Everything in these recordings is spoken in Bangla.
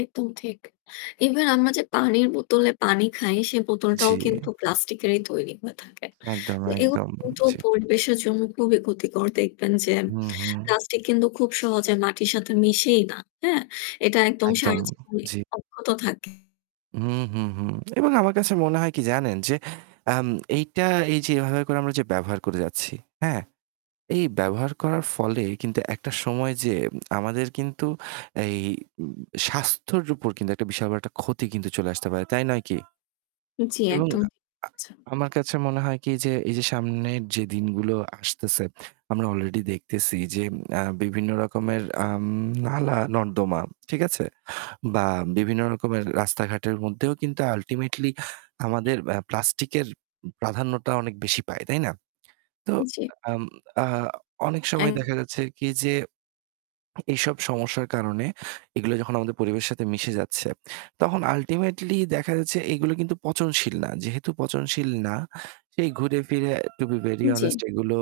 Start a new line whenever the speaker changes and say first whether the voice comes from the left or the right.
left: একদম ঠিক। Even আমরা যে পানির বোতলে পানি খাই সে
right: জি।
left: বোতলটাও কিন্তু প্লাস্টিক এরই তৈরি হয়ে থাকে।
right: একদম,
left: তো এগুলো
right: একদম।
left: কিন্তু
right: জি।
left: পরিবেশের জন্য খুবই ক্ষতিকর। দেখবেন যে
right: হুম, হুম।
left: প্লাস্টিক কিন্তু খুব সহজে মাটির সাথে মিশেই না, হ্যাঁ? এটা একদম
right: একদম,
left: সারা জীবনই
right: জি।
left: অব্যাহত থাকে।
right: হুম, হুম, হুম। এবং আমার কাছে মনে হয় কি জানেন? যে আম এইটা এই যে এভাবে করে আমরা যে ব্যবহার করে যাচ্ছি, হ্যাঁ? এই ব্যবহার করার ফলে কিন্তু একটা সময় যেয়ে আমাদের কিন্তু এই উম স্বাস্থ্যের উপর কিন্তু একটা বিশাল বড় একটা ক্ষতি কিন্তু চলে আসতে পারে, তাই নয় কি?
left: জি,
right: এবং
left: একদম।
right: আ আ
left: আচ্ছা।
right: আমার কাছে মনে হয় কি যে এই যে সামনের যে দিনগুলো আসতেছে, আমরা already দেখতেছি যে আ বিভিন্ন রকমের আম নালা-নর্দমা, ঠিক আছে? বা বিভিন্ন রকমের রাস্তাঘাটের মধ্যেও কিন্তু ultimately আমাদের অ্যা প্লাস্টিকের প্রাধান্যটা অনেক বেশি পায়, তাই না? তো
left: জি।
right: আম আ অনেক সময় দেখা
left: [unintelligible]
right: যাচ্ছে কি যে এইসব সমস্যার কারণে এগুলো যখন আমাদের পরিবেশ সাথে মিশে যাচ্ছে, তখন ultimately দেখা যাচ্ছে এগুলো কিন্তু পচনশীল না। যেহেতু পচনশীল না, সেই ঘুরে ফিরে to be very honest
left: জি।
right: এগুলো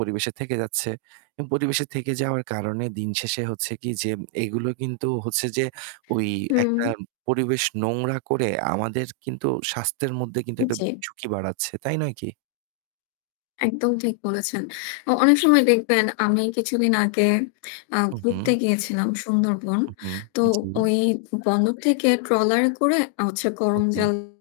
right: পরিবেশে থেকে যাচ্ছে। এবং পরিবেশে থেকে যাওয়ার কারণে দিনশেষে হচ্ছে কি যে এইগুলো কিন্তু হচ্ছে যে ওই
left: হুম।
right: একটা পরিবেশ নোংরা করে আমাদের কিন্তু স্বাস্থ্যের মধ্যে কিন্তু একটা
left: জি।
right: ঝুঁকি বাড়াচ্ছে, তাই নয় কি?
left: একদম ঠিক বলেছেন। অ অনেক সময় দেখবেন, আমি কিছুদিন আগে আ
right: হুম,
left: ঘুরতে
right: হুম।
left: গিয়েছিলাম সুন্দরবন।
right: হুম, হুম।
left: তো
right: জি।
left: ওই বন্দর থেকে ট্রলারে করে আ হচ্ছে
right: হু, হু।
left: করমজল